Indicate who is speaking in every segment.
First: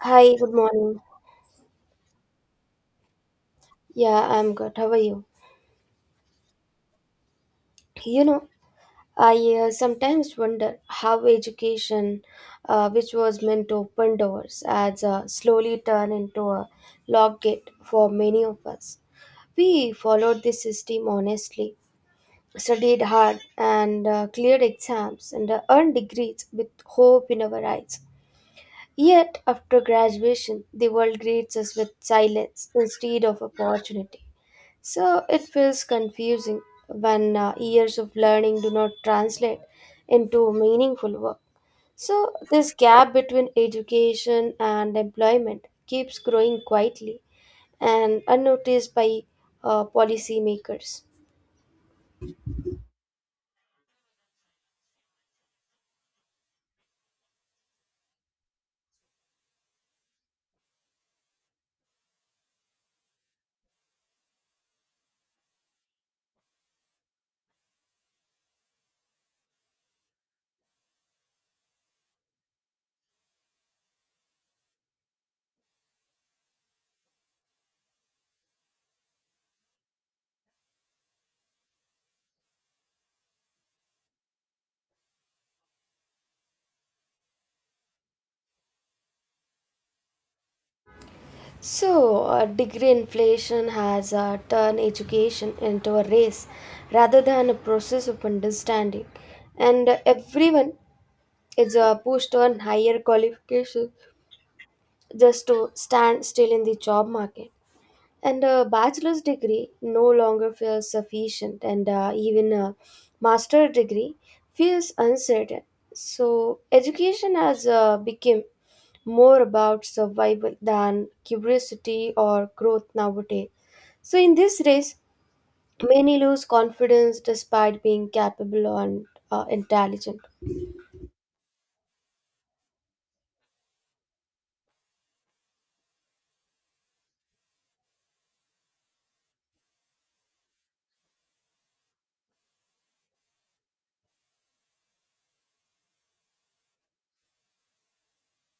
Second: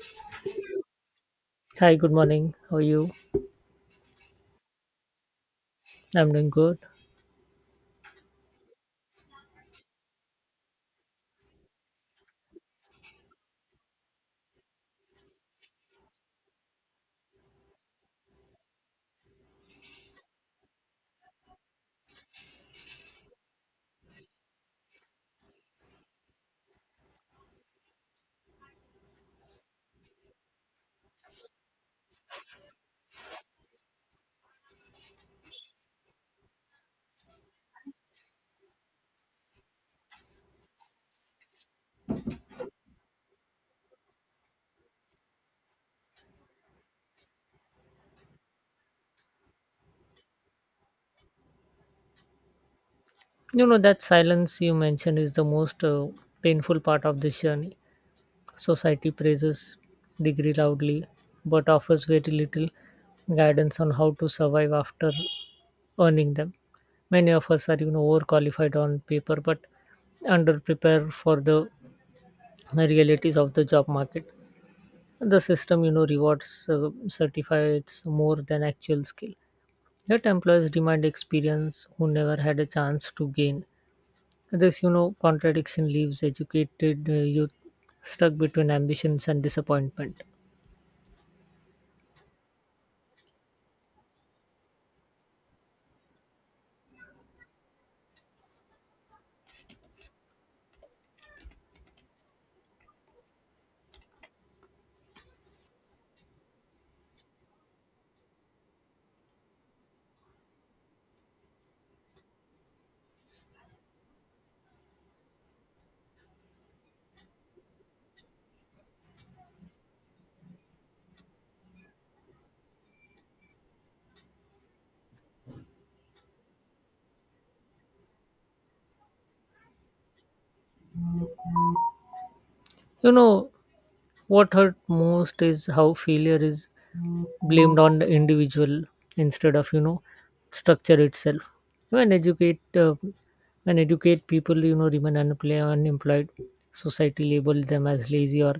Speaker 1: Hi, good morning.
Speaker 2: Hi, good morning. How are you?
Speaker 1: Yeah, I'm good. How are you?
Speaker 2: I'm doing good.
Speaker 1: You know, I sometimes wonder how education, which was meant to open doors, has slowly turned into a locked gate for many of us. We followed this system honestly, studied hard, and cleared exams and earned degrees with hope in our eyes. Yet, after graduation, the world greets us with silence instead of opportunity. So it feels confusing when years of learning do not translate into meaningful work. So this gap between education and employment keeps growing quietly and unnoticed by policymakers.
Speaker 2: That silence you mentioned is the most painful part of this journey. Society praises degree loudly, but offers very little guidance on how to survive after earning them. Many of us are, overqualified on paper, but underprepared for the realities of the job market. The system, rewards certificates more than actual skill. Yet employers demand experience who never had a chance to gain. This, contradiction leaves educated youth stuck between ambitions and disappointment.
Speaker 1: So degree inflation has turned education into a race rather than a process of understanding, and everyone is pushed on higher qualification, just to stand still in the job market. And a bachelor's degree no longer feels sufficient, and even a master's degree feels uncertain. So, education has become more about survival than curiosity or growth nowadays. So, in this race, many lose confidence despite being capable and intelligent.
Speaker 2: You know, what hurt most is how failure is blamed on the individual instead of structure itself. When educate when educate people remain unemployed, society label them as lazy or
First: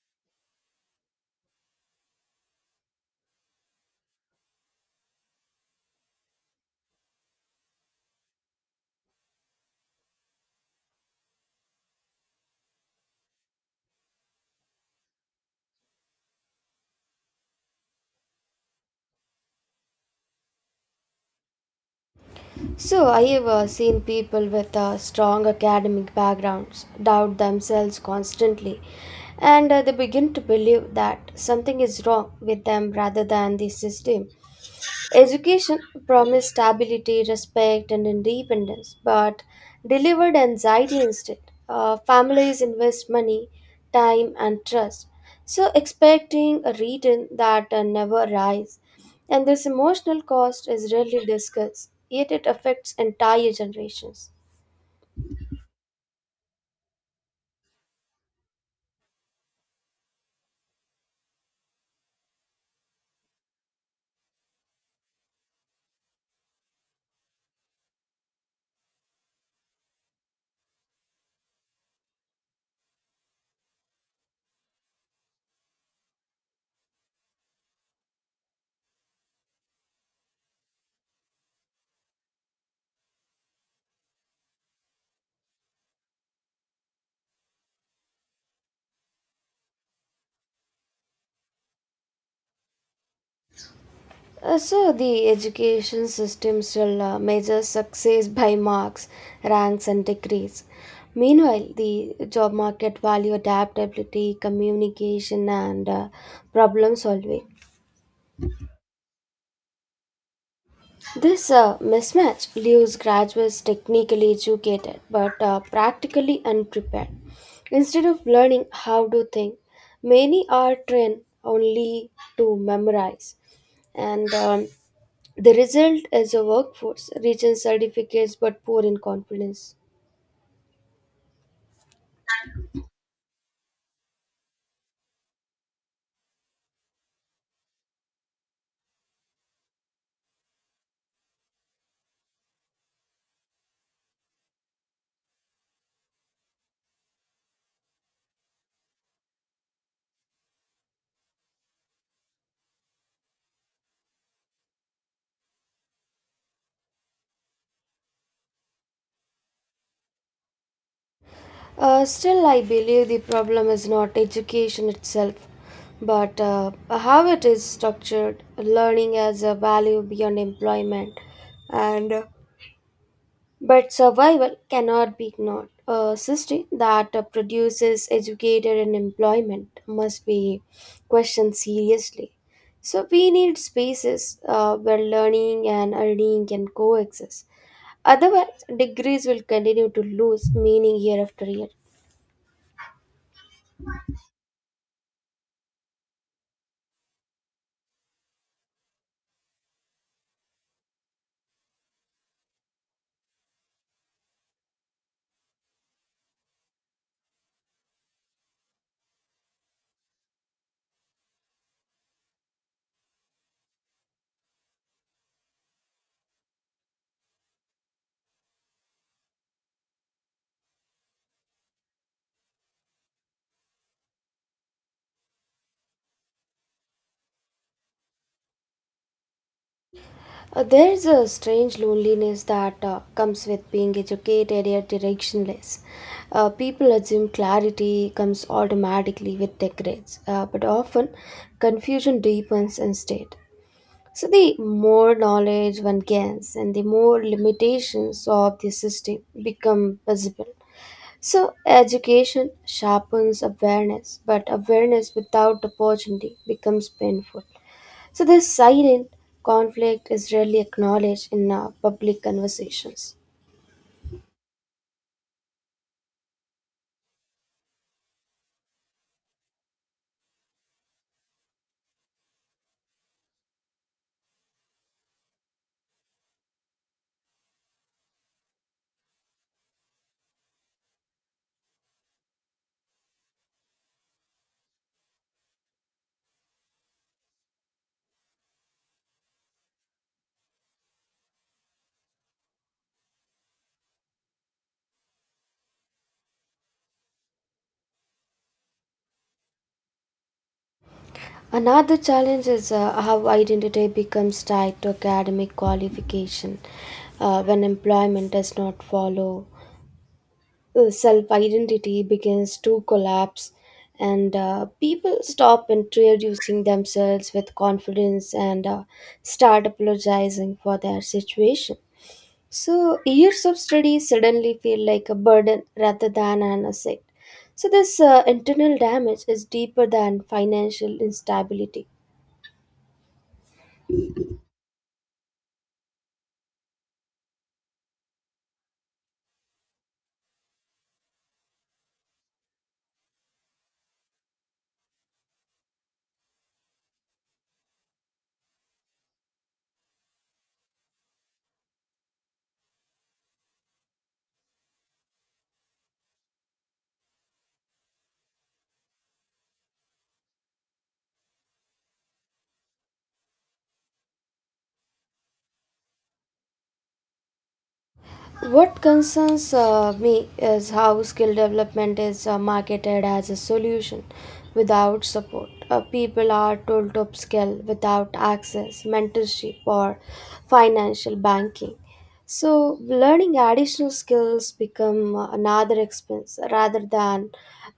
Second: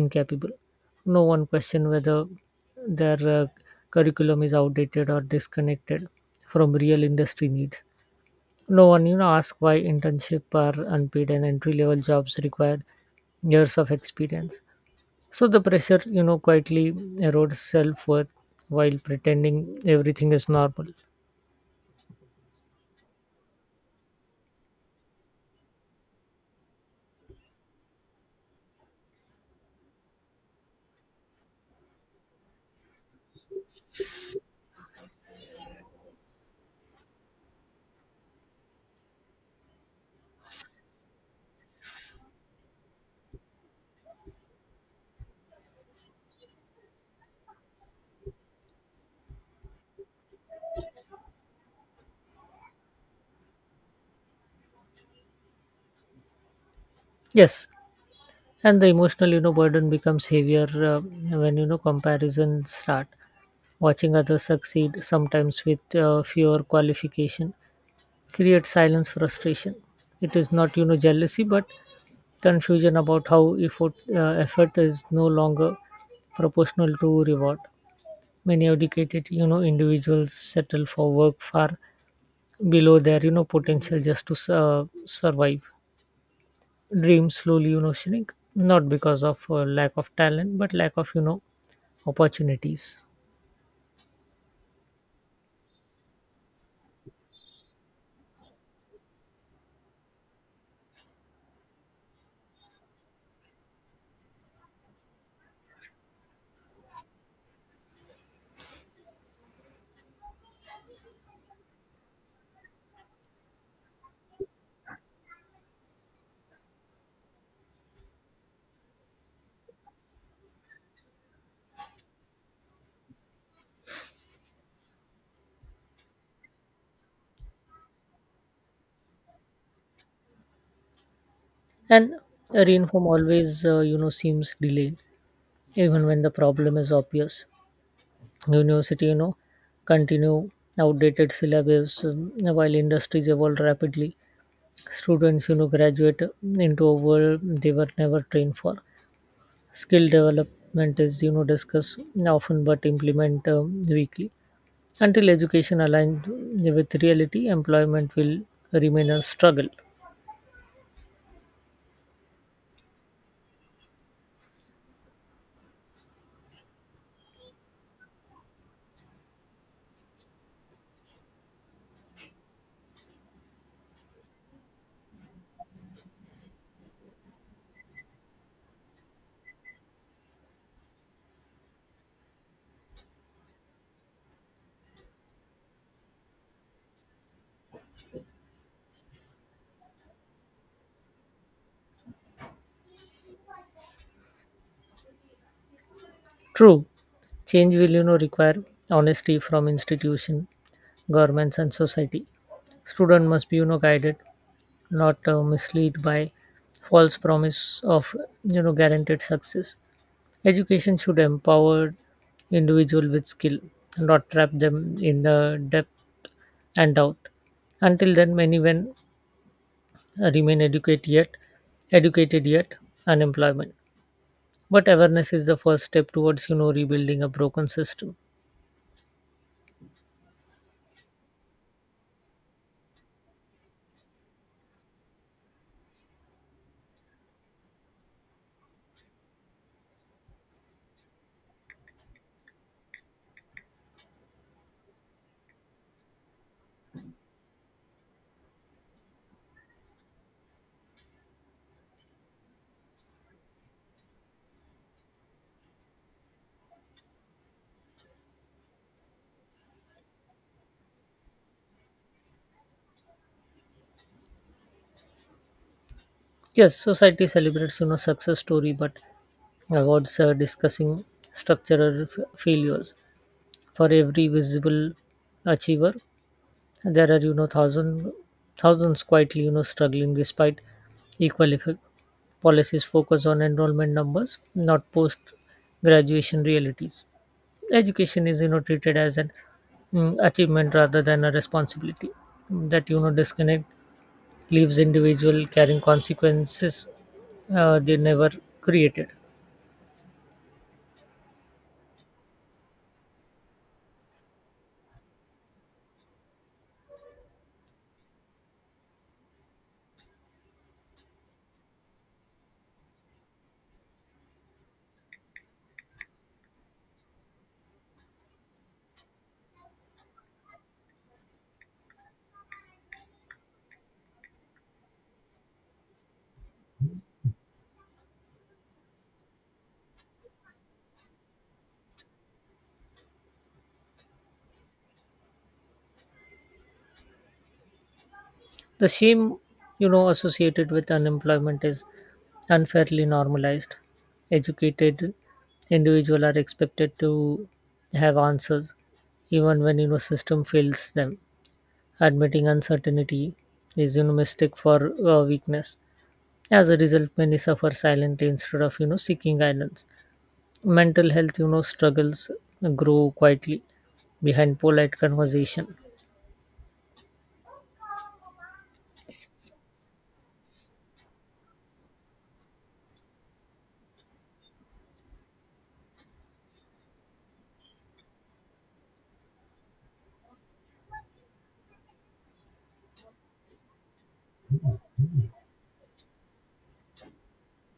Speaker 2: incapable. No one question whether their curriculum is outdated or disconnected from real industry needs. No one ask why internship are unpaid and entry level jobs require years of experience. So the pressure, quietly erodes self worth while pretending everything is normal.
Speaker 1: So, I have seen people with strong academic backgrounds doubt themselves constantly, and they begin to believe that something is wrong with them rather than the system. Education promised stability, respect, and independence, but delivered anxiety instead. Families invest money, time, and trust, so expecting a return that never arrives. And this emotional cost is rarely discussed, yet it affects entire generations.
Speaker 2: Yes, and the emotional, burden becomes heavier when comparisons start. Watching others succeed, sometimes with fewer qualification, creates silence frustration. It is not, jealousy, but confusion about how effort is no longer proportional to reward. Many educated, individuals settle for work far below their potential just to survive. Dreams slowly shrink not because of lack of talent but lack of opportunities.
Speaker 1: So, the education system still measures success by marks, ranks, and degrees. Meanwhile, the job market value adaptability, communication, and problem solving. This mismatch leaves graduates technically educated but practically unprepared. Instead of learning how to think, many are trained only to memorize, and the result is a workforce rich in certificates but poor in confidence.
Speaker 2: And reform always seems delayed even when the problem is obvious. University continue outdated syllabus while industries evolve rapidly. Students graduate into a world they were never trained for. Skill development is discussed often but implement weakly. Until education aligned with reality, employment will remain a struggle.
Speaker 1: Still, I believe the problem is not education itself, but how it is structured, learning as a value beyond employment, and But survival cannot be ignored. A system that produces educated and employment must be questioned seriously. So we need spaces where learning and earning can coexist. Otherwise, degrees will continue to lose meaning year after year.
Speaker 2: True, change will require honesty from institution, governments and society. Student must be guided, not misled by false promise of guaranteed success. Education should empower individual with skill, not trap them in debt and doubt. Until then, many when remain educated yet unemployment. But awareness is the first step towards rebuilding a broken system.
Speaker 1: There's a strange loneliness that comes with being educated yet directionless. People assume clarity comes automatically with their grades, but often confusion deepens instead. So, the more knowledge one gains and the more limitations of the system become visible. So, education sharpens awareness, but awareness without opportunity becomes painful. So, this silent conflict is rarely acknowledged in public conversations.
Speaker 2: Yes, society celebrates success story, but awards discussing structural failures. For every visible achiever, there are thousands quietly struggling despite equal effect. Policies focus on enrollment numbers, not post graduation realities. Education is treated as an achievement rather than a responsibility that disconnect leaves individual carrying consequences they never created.
Speaker 1: Another challenge is how identity becomes tied to academic qualification when employment does not follow. Self identity begins to collapse, and people stop introducing themselves with confidence and start apologizing for their situation. So, years of study suddenly feel like a burden rather than an asset. So, this internal damage is deeper than financial instability.
Speaker 2: The shame associated with unemployment is unfairly normalized. Educated individuals are expected to have answers even when system fails them. Admitting uncertainty is mistake for weakness. As a result, many suffer silently instead of seeking guidance. Mental health struggles grow quietly behind polite conversation.
Speaker 1: What concerns me is how skill development is marketed as a solution without support. People are told to upskill without access, mentorship, or financial banking. So, learning additional skills become another expense rather than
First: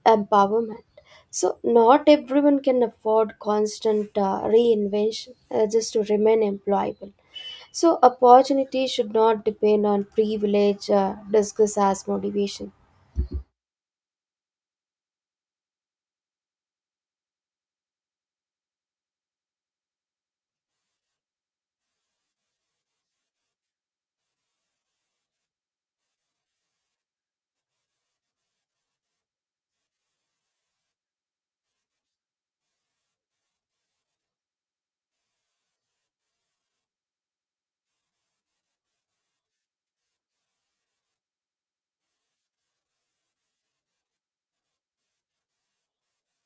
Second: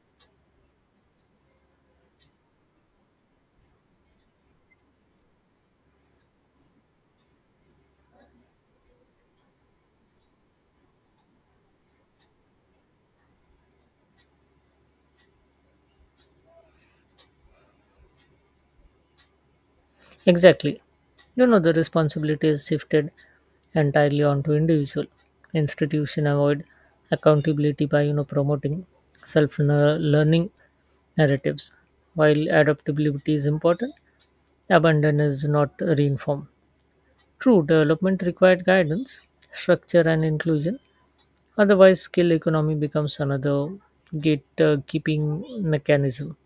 Speaker 1: empowerment. So, not everyone can afford constant reinvention just to remain employable. So, opportunity should not depend on privilege, discuss as motivation.
Speaker 2: Exactly, the responsibility is shifted entirely onto individual. Institution avoid accountability by promoting self-learning narratives. While adaptability is important, abandon is not reinformed. True, development required guidance, structure, and inclusion. Otherwise, skill economy becomes another gatekeeping mechanism.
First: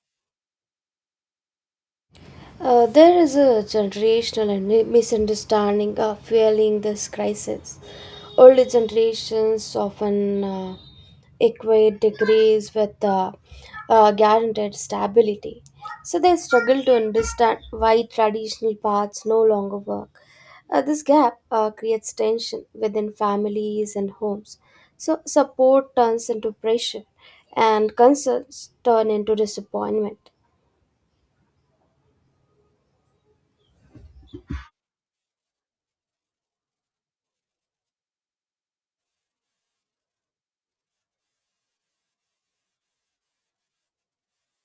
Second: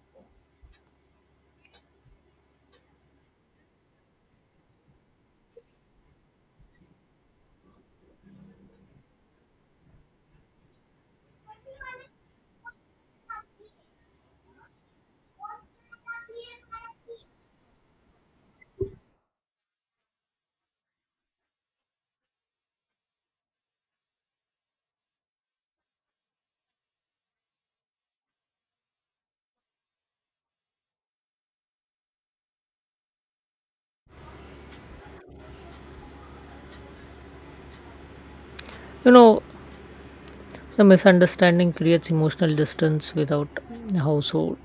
Speaker 1: There is a generational and misunderstanding of fueling this crisis. Older generations often equate degrees with guaranteed stability. So they struggle to understand why traditional paths no longer work. This gap creates tension within families and homes. So support turns into pressure and concerns turn into disappointment.
Speaker 2: You know, the misunderstanding creates emotional distance without a household.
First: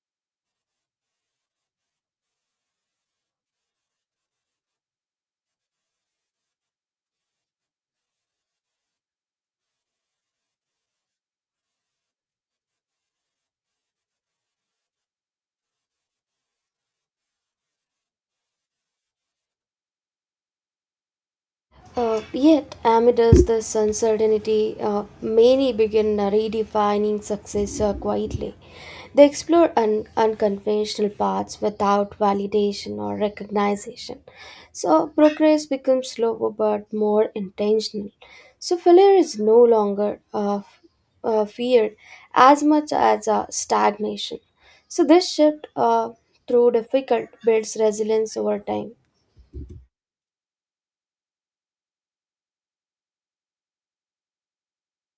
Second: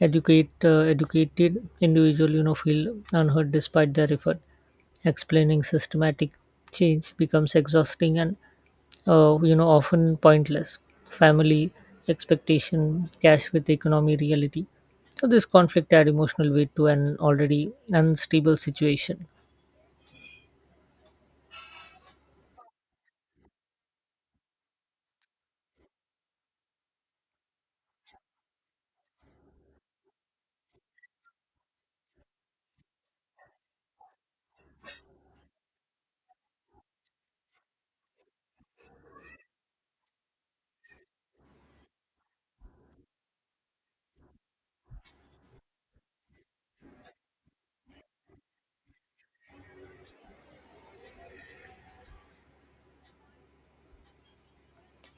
Speaker 2: Educated individual, feel unheard despite their effort. Explaining systematic change becomes exhausting and often pointless. Family expectation clash with economy reality. So this conflict add emotional weight to an already unstable situation.
Speaker 1: Yet, amidst this uncertainty, many begin redefining success quietly. They explore unconventional paths without validation or recognition. So, progress becomes slower but more intentional. So, failure is no longer feared as much as stagnation. So, this shift through difficult builds resilience over time.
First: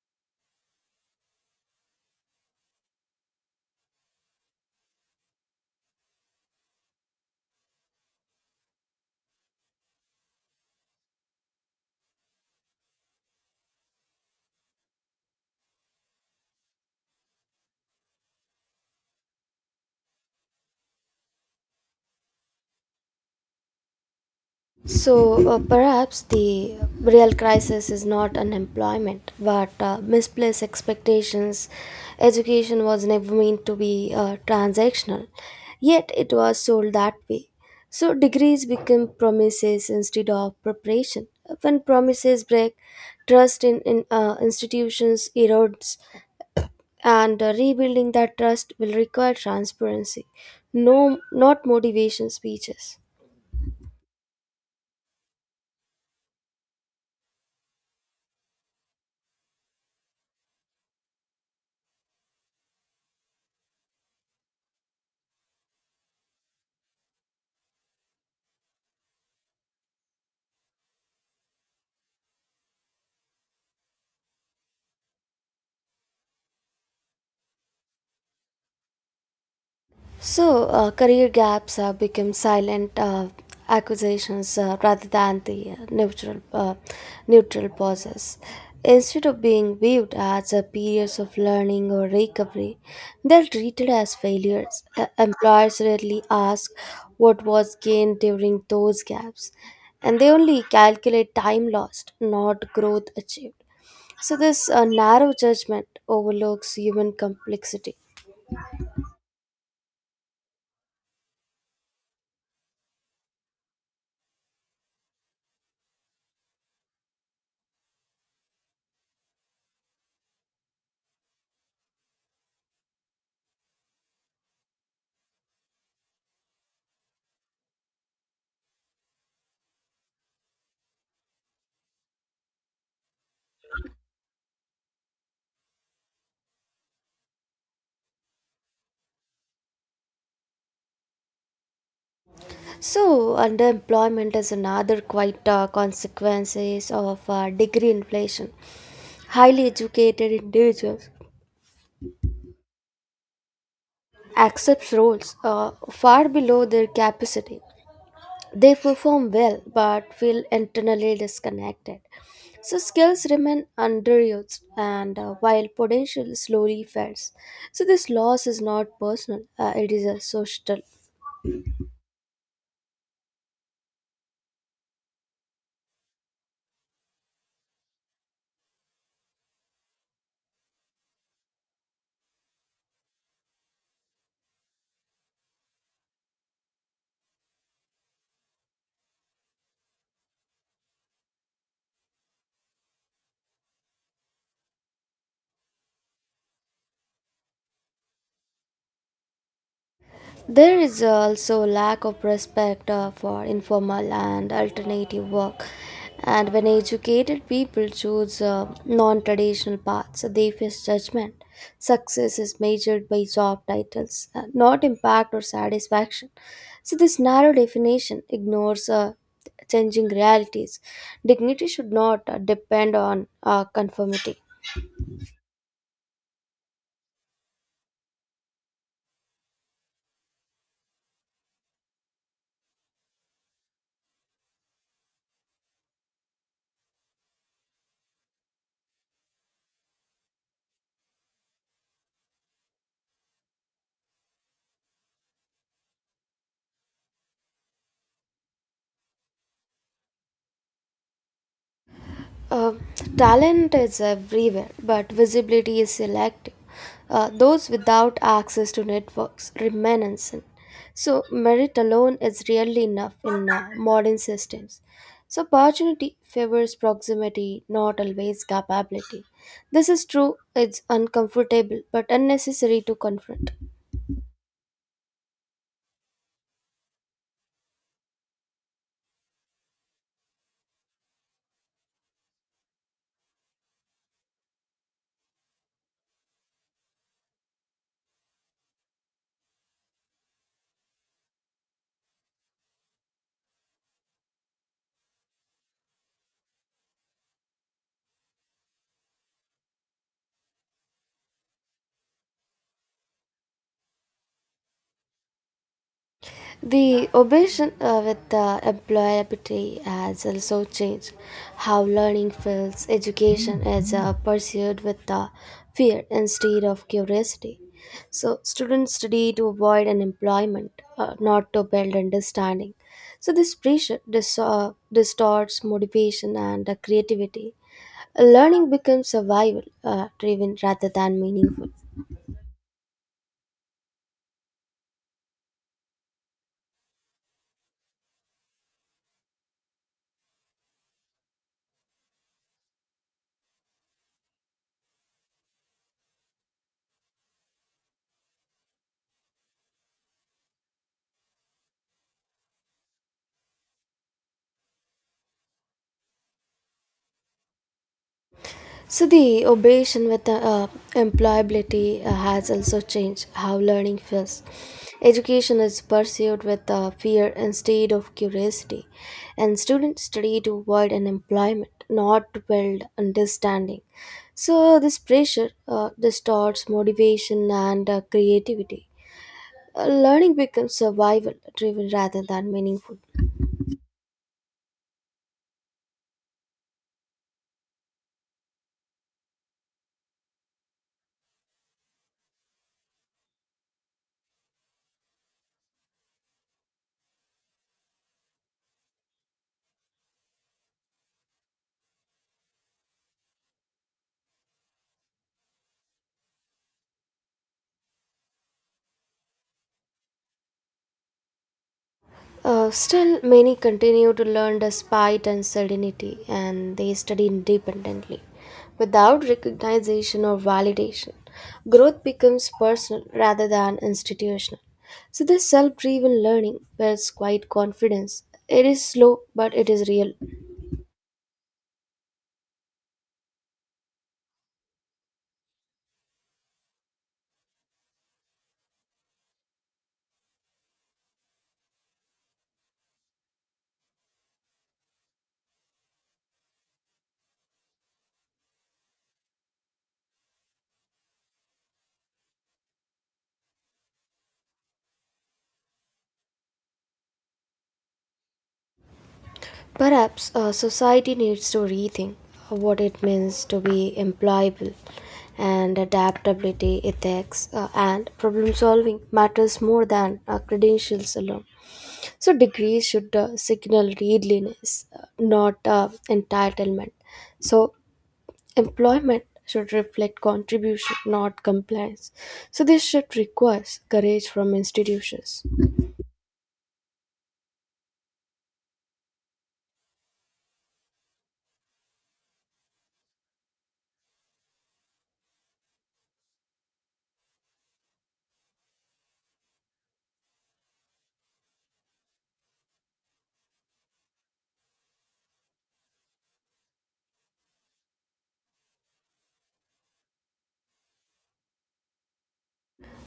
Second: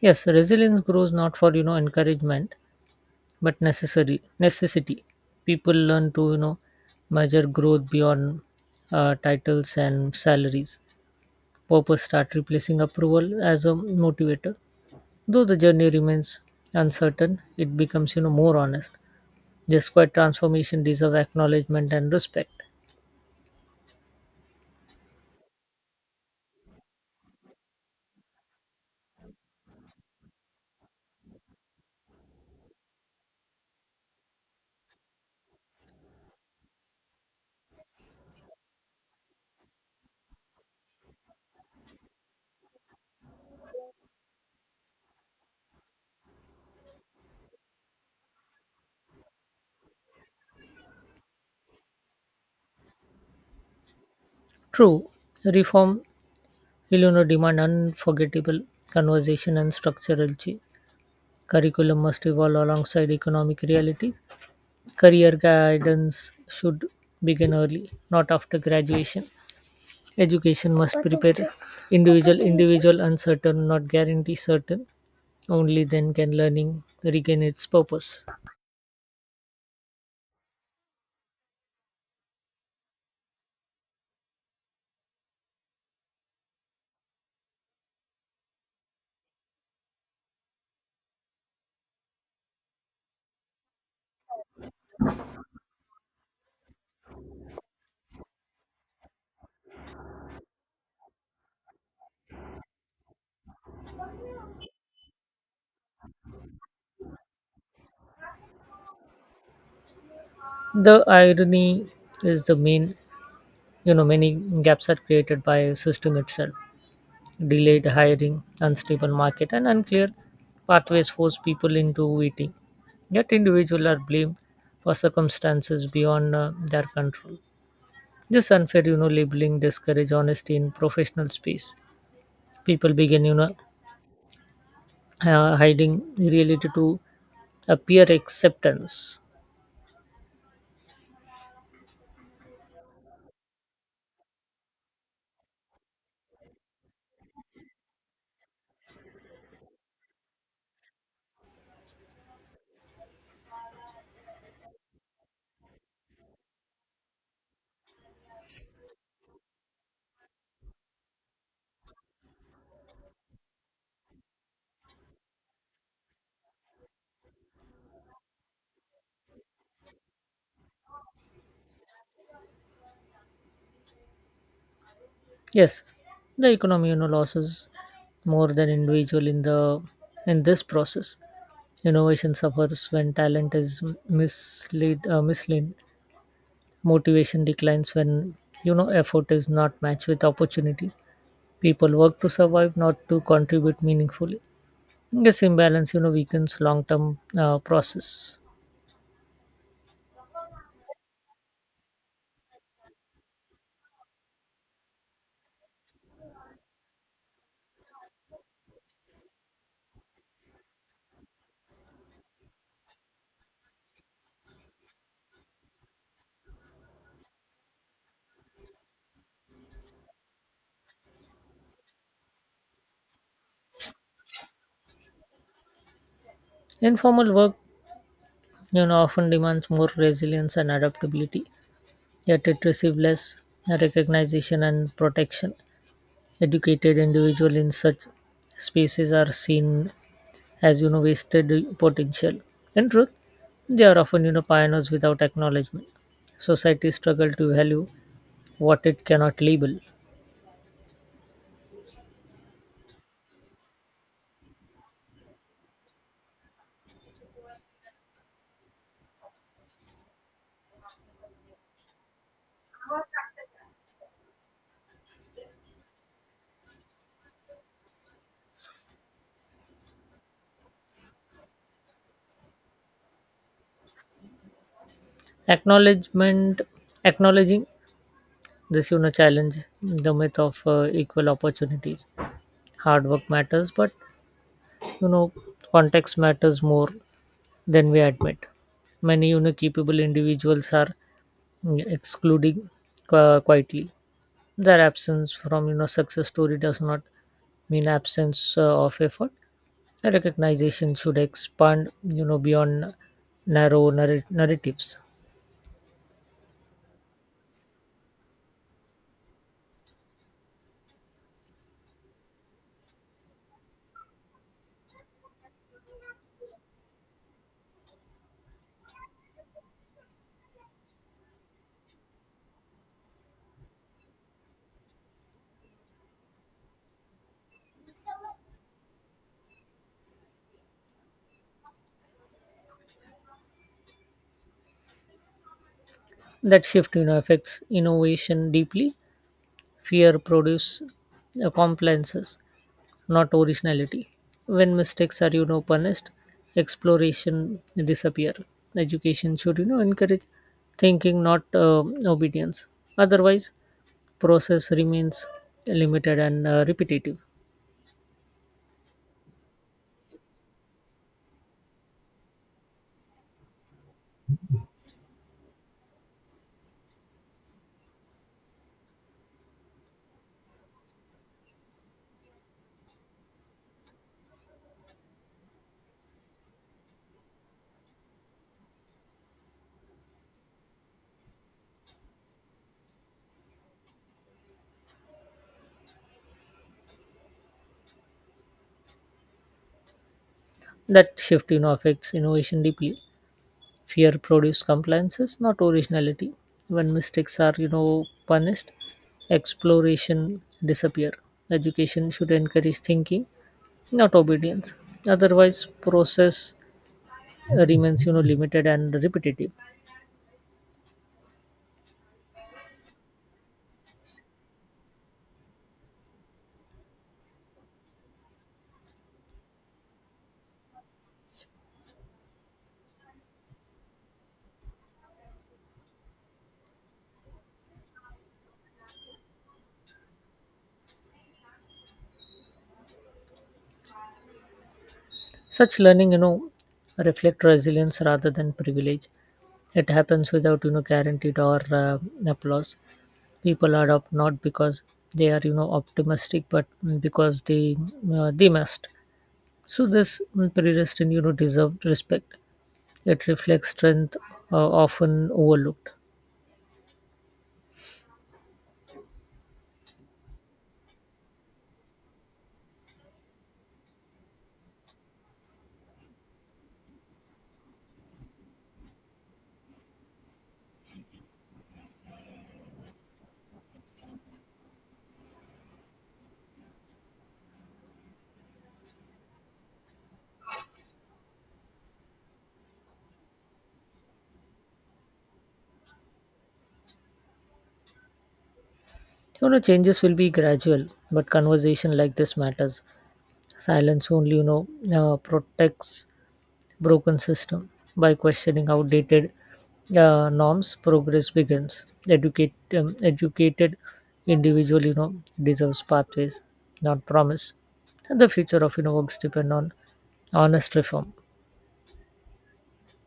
Speaker 2: Yes, resilience grows not for encouragement, but necessary necessity. People learn to measure growth beyond titles and salaries. Purpose start replacing approval as a motivator. Though the journey remains uncertain, it becomes more honest. This quiet transformation deserve acknowledgement and respect.
Speaker 1: So perhaps the real crisis is not unemployment, but misplaced expectations. Education was never meant to be transactional, yet it was sold that way. So degrees become promises instead of preparation. When promises break, trust in institutions erodes, and rebuilding that trust will require transparency. No, not motivation speeches.
Speaker 2: True, reform will demand unforgettable conversation and structural change. Curriculum must evolve alongside economic realities. Career guidance should begin early, not after graduation. Education must prepare individual uncertain, not guarantee certain. Only then can learning regain its purpose.
Speaker 1: So, career gaps become silent accusations rather than the neutral pauses. Instead of being viewed as periods of learning or recovery, they're treated as failures. Employers rarely ask what was gained during those gaps, and they only calculate time lost, not growth achieved. So, this narrow judgment overlooks human complexity.
Speaker 2: The irony is the main many gaps are created by system itself. Delayed hiring, unstable market, and unclear pathways force people into waiting. Yet, individuals are blamed for circumstances beyond their control. This unfair, labeling discourage honesty in professional space. People begin, hiding reality to appear acceptance.
Speaker 1: So, underemployment is another quite consequences of degree inflation. Highly educated individuals accept roles far below their capacity. They perform well but feel internally disconnected. So, skills remain underused and while potential slowly fades. So, this loss is not personal, it is a social.
Speaker 2: Yes, the economy, losses more than individual in this process. Innovation suffers when talent is misled. Motivation declines when effort is not matched with opportunity. People work to survive, not to contribute meaningfully. This imbalance, weakens long-term process.
Speaker 1: There is also lack of respect for informal and alternative work. And when educated people choose non-traditional paths, they face judgment. Success is measured by job titles, not impact or satisfaction. So this narrow definition ignores changing realities. Dignity should not depend on conformity.
Speaker 2: Informal work, often demands more resilience and adaptability, yet it receives less recognition and protection. Educated individuals in such spaces are seen as wasted potential. In truth, they are often pioneers without acknowledgement. Society struggle to value what it cannot label.
Speaker 1: Uh, Talent is everywhere, but visibility is selective. Those without access to networks remain unseen. So, merit alone is rarely enough in modern systems. So, opportunity favors proximity, not always capability. This is true, it's uncomfortable, but unnecessary to confront.
Speaker 2: Acknowledgement, acknowledging this challenge the myth of equal opportunities. Hard work matters, but you know context matters more than we admit. Many capable individuals are excluding quietly. Their absence from success story does not mean absence of effort. A recognition should expand beyond narrow narratives.
Speaker 1: The obsession with employability has also changed how learning feels. Education is pursued with fear instead of curiosity. So, students study to avoid unemployment, not to build understanding. So, this pressure distorts motivation and creativity. Learning becomes survival driven rather than meaningful.
Speaker 2: That shift affects innovation deeply. Fear produce compliances, not originality. When mistakes are punished, exploration disappear. Education should encourage thinking, not obedience. Otherwise, process remains limited and repetitive.
Speaker 1: So the obsession with employability has also changed how learning feels. Education is pursued with fear instead of curiosity, and students study to avoid unemployment, not to build understanding. So this pressure distorts motivation and creativity. Learning becomes survival-driven rather than meaningful.
Speaker 2: That shift, affects innovation deeply. Fear produces compliances, not originality. When mistakes are, punished, exploration disappear. Education should encourage thinking, not obedience. Otherwise, process remains, limited and repetitive.
Speaker 1: Still, many continue to learn despite uncertainty and they study independently without recognition or validation. Growth becomes personal rather than institutional. So, this self driven learning builds quite confidence. It is slow, but it is real.
Speaker 2: Such learning, reflect resilience rather than privilege. It happens without, guaranteed or applause. People adopt not because they are optimistic, but because they must. So this predestined deserved respect. It reflects strength often overlooked.
Speaker 1: Perhaps society needs to rethink what it means to be employable and adaptability, ethics, and problem solving matters more than credentials alone. So, degrees should signal readiness, not entitlement. So, employment should reflect contribution, not compliance. So, this should requires courage from institutions.
Speaker 2: Changes will be gradual, but conversation like this matters. Silence only protects broken system. By questioning outdated norms, progress begins. Educated individual, deserves pathways, not promise. And the future of works depend on honest reform.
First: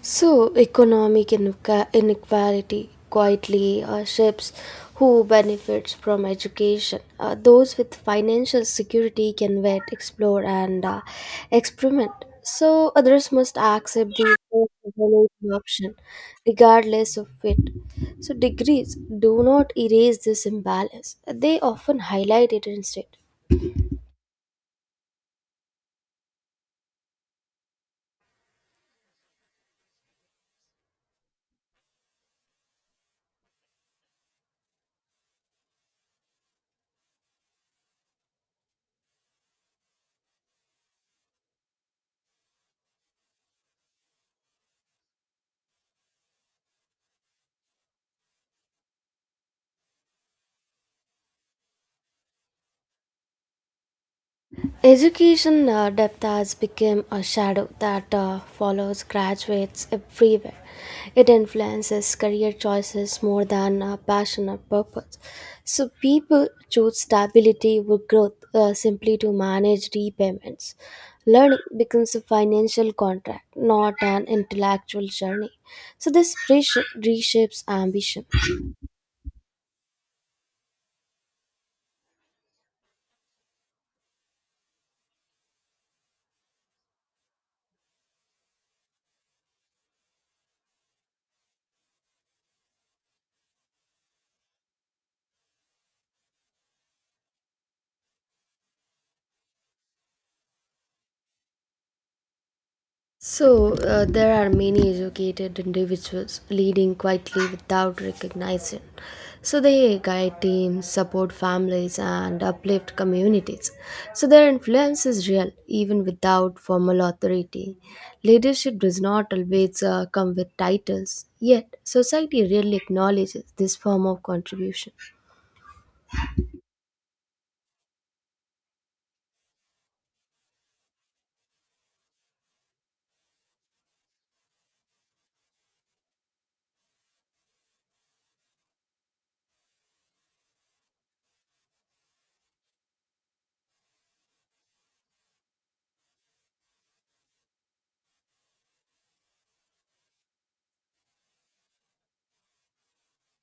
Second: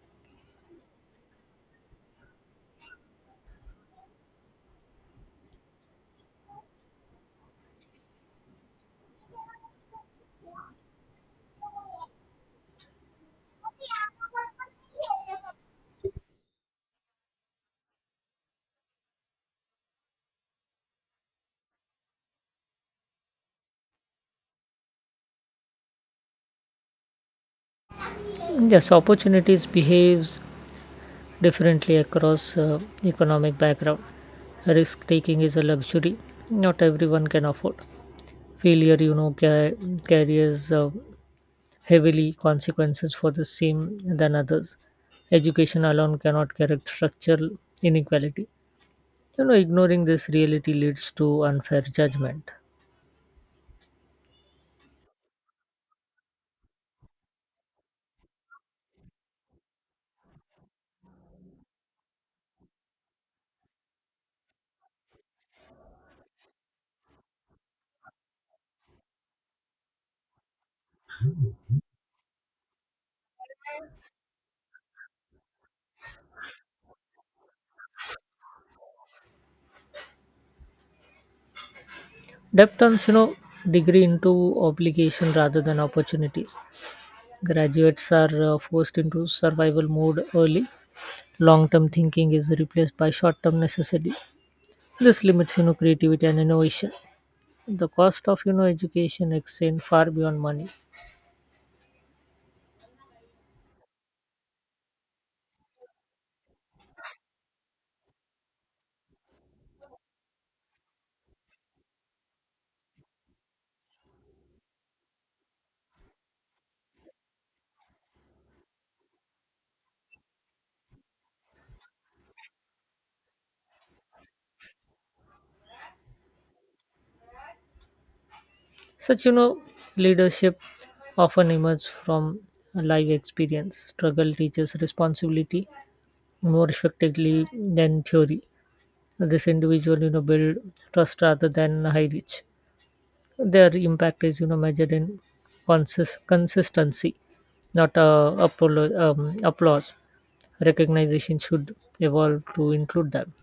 Speaker 1: So, economic inequality quietly shapes who benefits from education. Those with financial security can wait, explore, and experiment. So, others must accept the available option, regardless of it. So, degrees do not erase this imbalance, they often highlight it instead.
Speaker 2: Yes, opportunities behaves differently across economic background. Risk taking is a luxury not everyone can afford. Failure, carries heavily consequences for the same than others. Education alone cannot correct structural inequality. Ignoring this reality leads to unfair judgment.
Speaker 1: Education depth has become a shadow that follows graduates everywhere. It influences career choices more than passion or purpose. So people choose stability over growth simply to manage repayments. Learning becomes a financial contract, not an intellectual journey. So this pressure reshapes ambition.
Speaker 2: Debt turns, degree into obligation rather than opportunities. Graduates are forced into survival mode early. Long-term thinking is replaced by short-term necessity. This limits, creativity and innovation. The cost of, education extend far beyond money.
Speaker 1: So, there are many educated individuals leading quietly without recognition. So, they guide teams, support families, and uplift communities. So, their influence is real, even without formal authority. Leadership does not always come with titles, yet, society rarely acknowledges this form of contribution.
Speaker 2: Such, leadership often emerges from live experience. Struggle teaches responsibility more effectively than theory. This individual, build trust rather than high reach. Their impact is, measured in consistency, not applause. Recognition should evolve to include them.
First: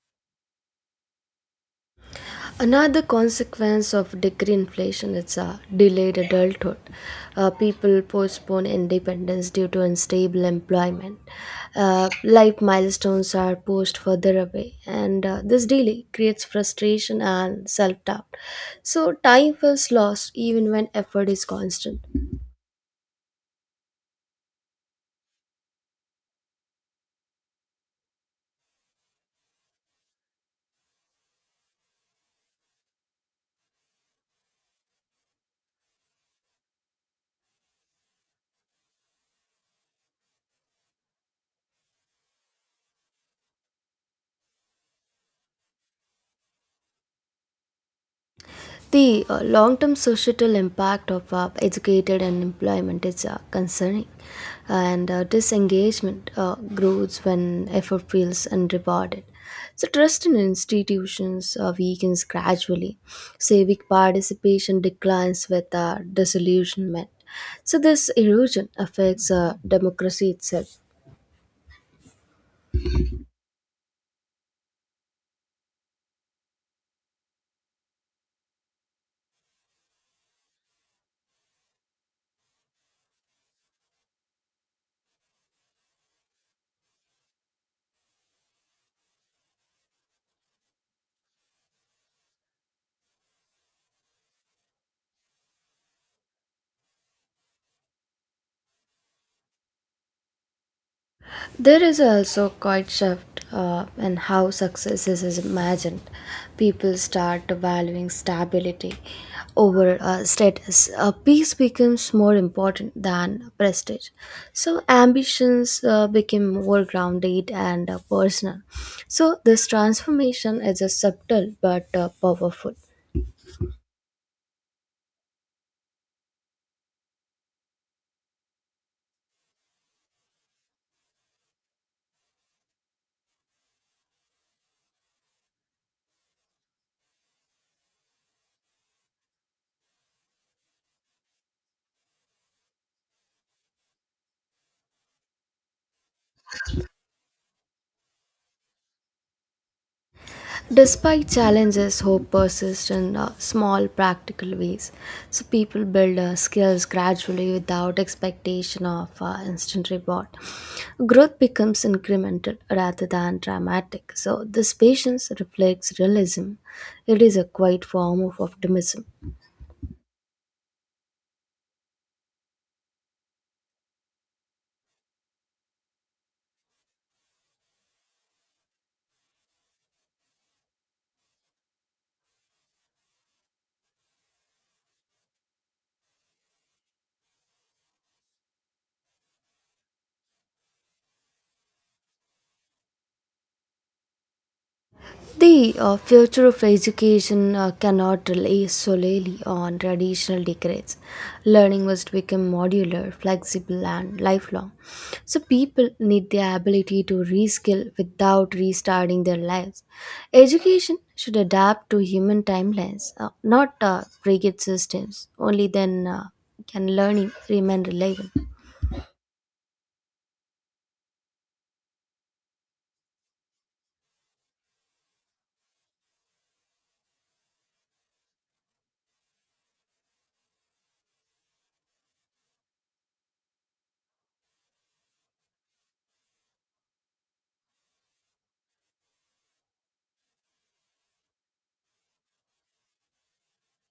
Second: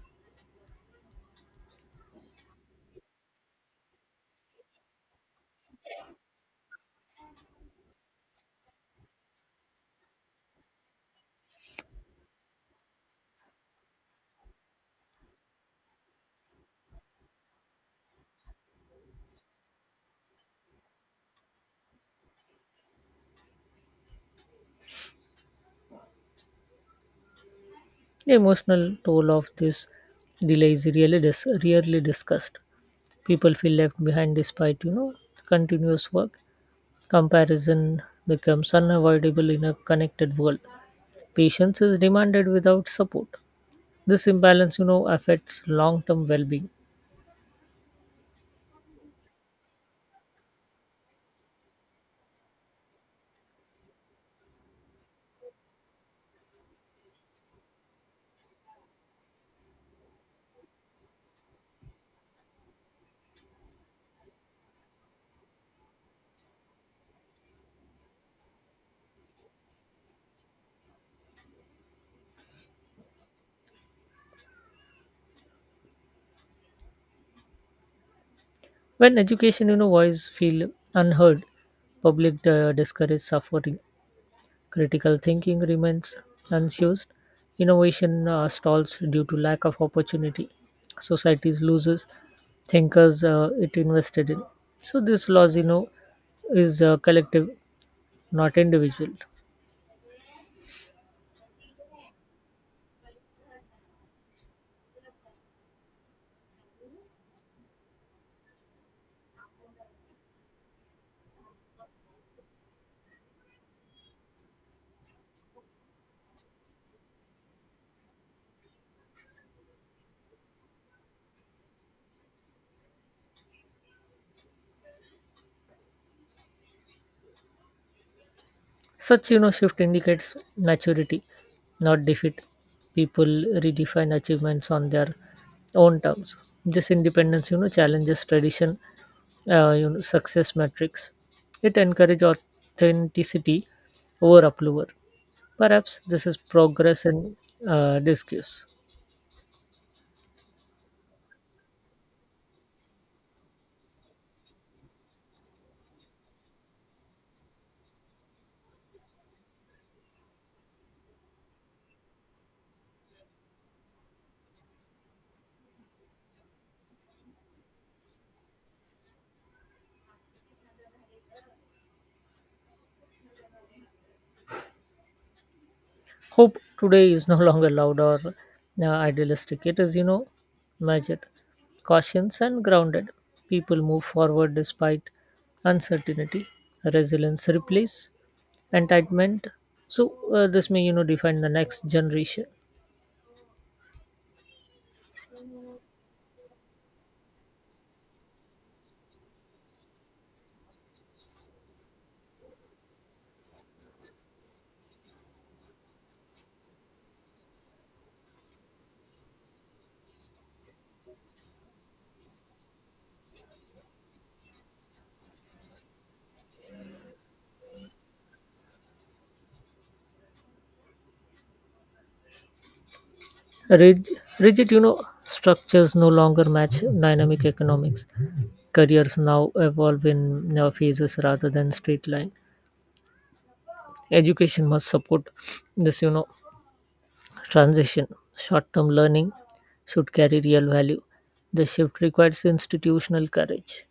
Speaker 1: Another consequence of degree inflation is a delayed adulthood. People postpone independence due to unstable employment. Life milestones are pushed further away, and this delay creates frustration and self doubt. So, time feels lost even when effort is constant.
Speaker 2: The emotional toll of this delay is really rarely discussed. People feel left behind despite continuous work. Comparison becomes unavoidable in a connected world. Patience is demanded without support. This imbalance affects long term well being.
Speaker 1: The long term societal impact of educated unemployment is concerning, and disengagement grows when effort feels unrewarded. So, trust in institutions weakens gradually, civic participation declines with disillusionment. So, this erosion affects democracy itself.
Speaker 2: When education voice feel unheard, public discourage suffering. Critical thinking remains unused, innovation stalls due to lack of opportunity, society loses thinkers it invested in. So this loss, is collective, not individual.
Speaker 1: There is also quite shift in how success is imagined. People start valuing stability over status. Peace becomes more important than prestige. So ambitions become more grounded and personal. So this transformation is a subtle but powerful.
Speaker 2: Such shift indicates maturity, not defeat. People redefine achievements on their own terms. This independence challenges tradition, success metrics. It encourages authenticity over approval. Perhaps this is progress in disguise.
Speaker 1: Despite challenges, hope persists in small, practical ways. So people build skills gradually without expectation of instant reward. Growth becomes incremental rather than dramatic. So this patience reflects realism. It is a quiet form of optimism.
Speaker 2: Hope today is no longer loud or idealistic. It is measured, cautious and grounded. People move forward despite uncertainty. Resilience replaces entitlement. So this may define the next generation.
Speaker 1: The future of education cannot rely solely on traditional degrees. Learning must become modular, flexible, and lifelong. So, people need the ability to reskill without restarting their lives. Education should adapt to human timelines, not rigid systems. Only then can learning remain relevant.
Speaker 2: Rig- rigid structures no longer match dynamic economics. Careers now evolve in phases rather than straight line. Education must support this transition. Short term learning should carry real value. The shift requires institutional courage.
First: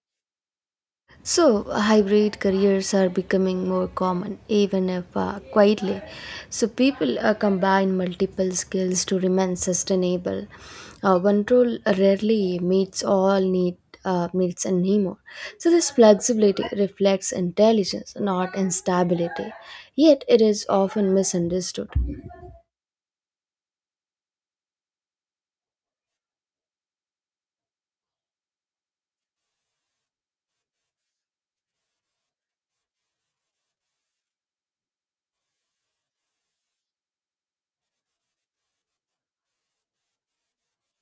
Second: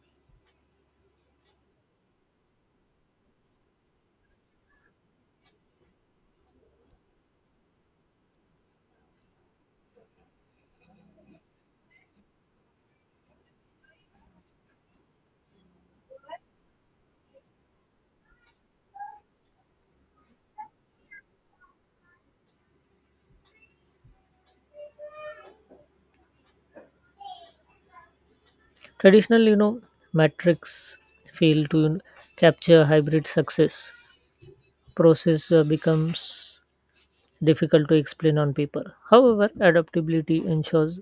Speaker 1: So, hybrid careers are becoming more common, even if quietly. So, people combine multiple skills to remain sustainable. One role rarely meets needs anymore. So, this flexibility reflects intelligence, not instability. Yet, it is often misunderstood.
Speaker 2: Traditional, metrics fail to capture hybrid success. Process becomes difficult to explain on paper. However, adaptability ensures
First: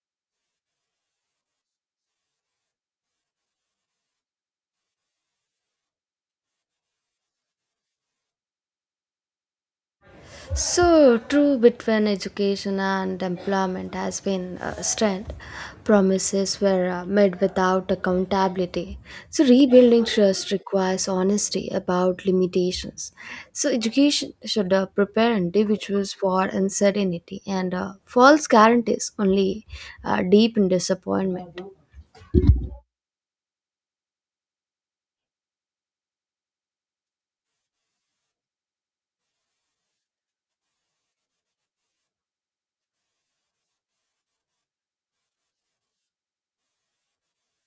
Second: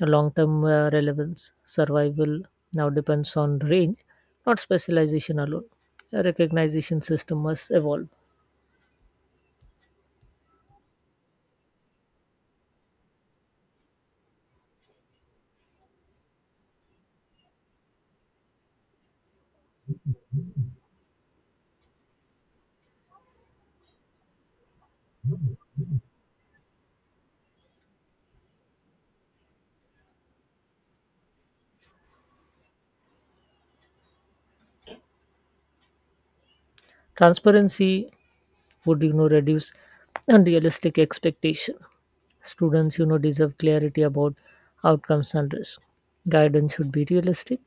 Speaker 2: long term relevance. Survival now depends on range, not specialization alone. A recognition system must evolve.
Speaker 1: So true between education and employment has been strength. Promises were made without accountability. So rebuilding trust requires honesty about limitations. So education should prepare individuals for uncertainty, and false guarantees only deepen disappointment.
Speaker 2: Transparency would reduce unrealistic expectation. Students deserve clarity about outcomes and risk. Guidance should be realistic,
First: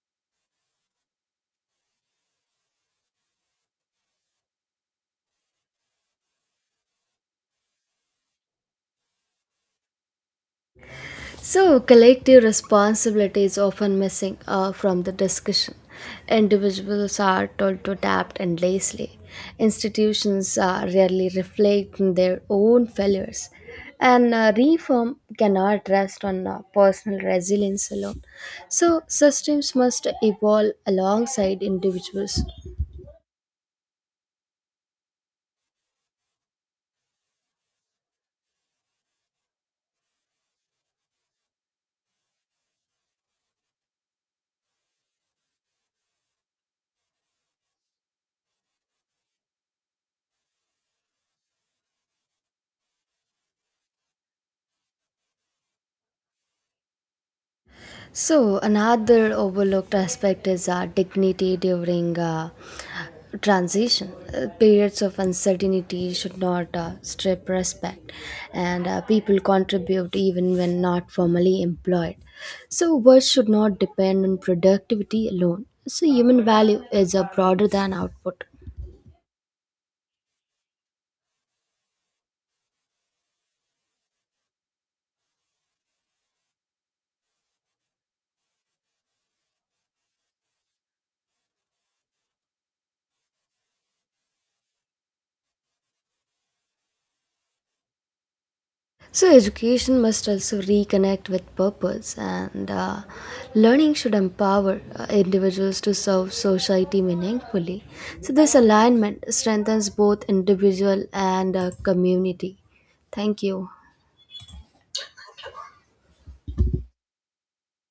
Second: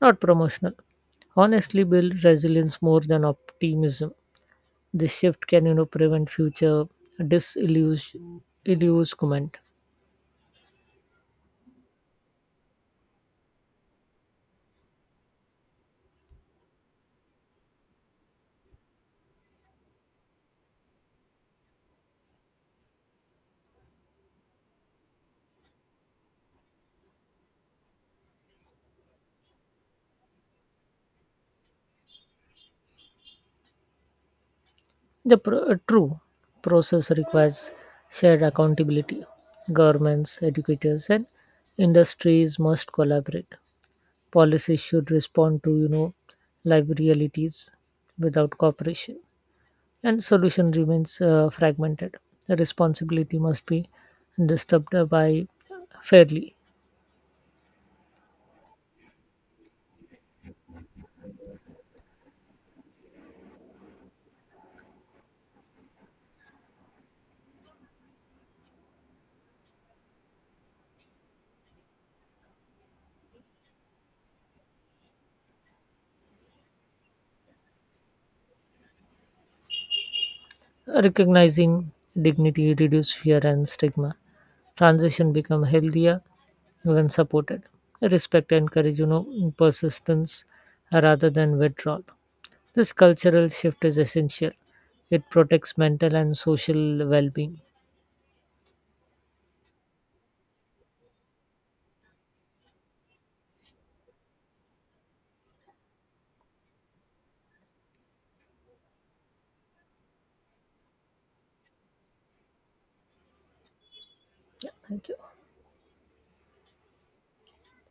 Speaker 2: not promotional. Honestly build resilience more than optimism. This shift can prevent future disillusionment.
Speaker 1: So, collective responsibility is often missing from the discussion. Individuals are told to adapt endlessly. Institutions rarely reflect their own failures. And reform cannot rest on personal resilience alone. So, systems must evolve alongside individuals.
Speaker 2: The true process requires shared accountability. Governments, educators and industries must collaborate. Policies should respond to live realities. Without cooperation, and solution remains fragmented. The responsibility must be disturbed by fairly.
Speaker 1: So, another overlooked aspect is our dignity during transition. Periods of uncertainty should not strip respect, and people contribute even when not formally employed. So, work should not depend on productivity alone. So, human value is broader than output.
Speaker 2: Recognizing dignity reduce fear and stigma. Transition become healthier when supported. Respect and courage persistence rather than withdrawal. This cultural shift is essential. It protects mental and social well-being.
Speaker 1: So, education must also reconnect with purpose, and learning should empower individuals to serve society meaningfully. So, this alignment strengthens both individual and community. Thank you.
Speaker 2: Thank you.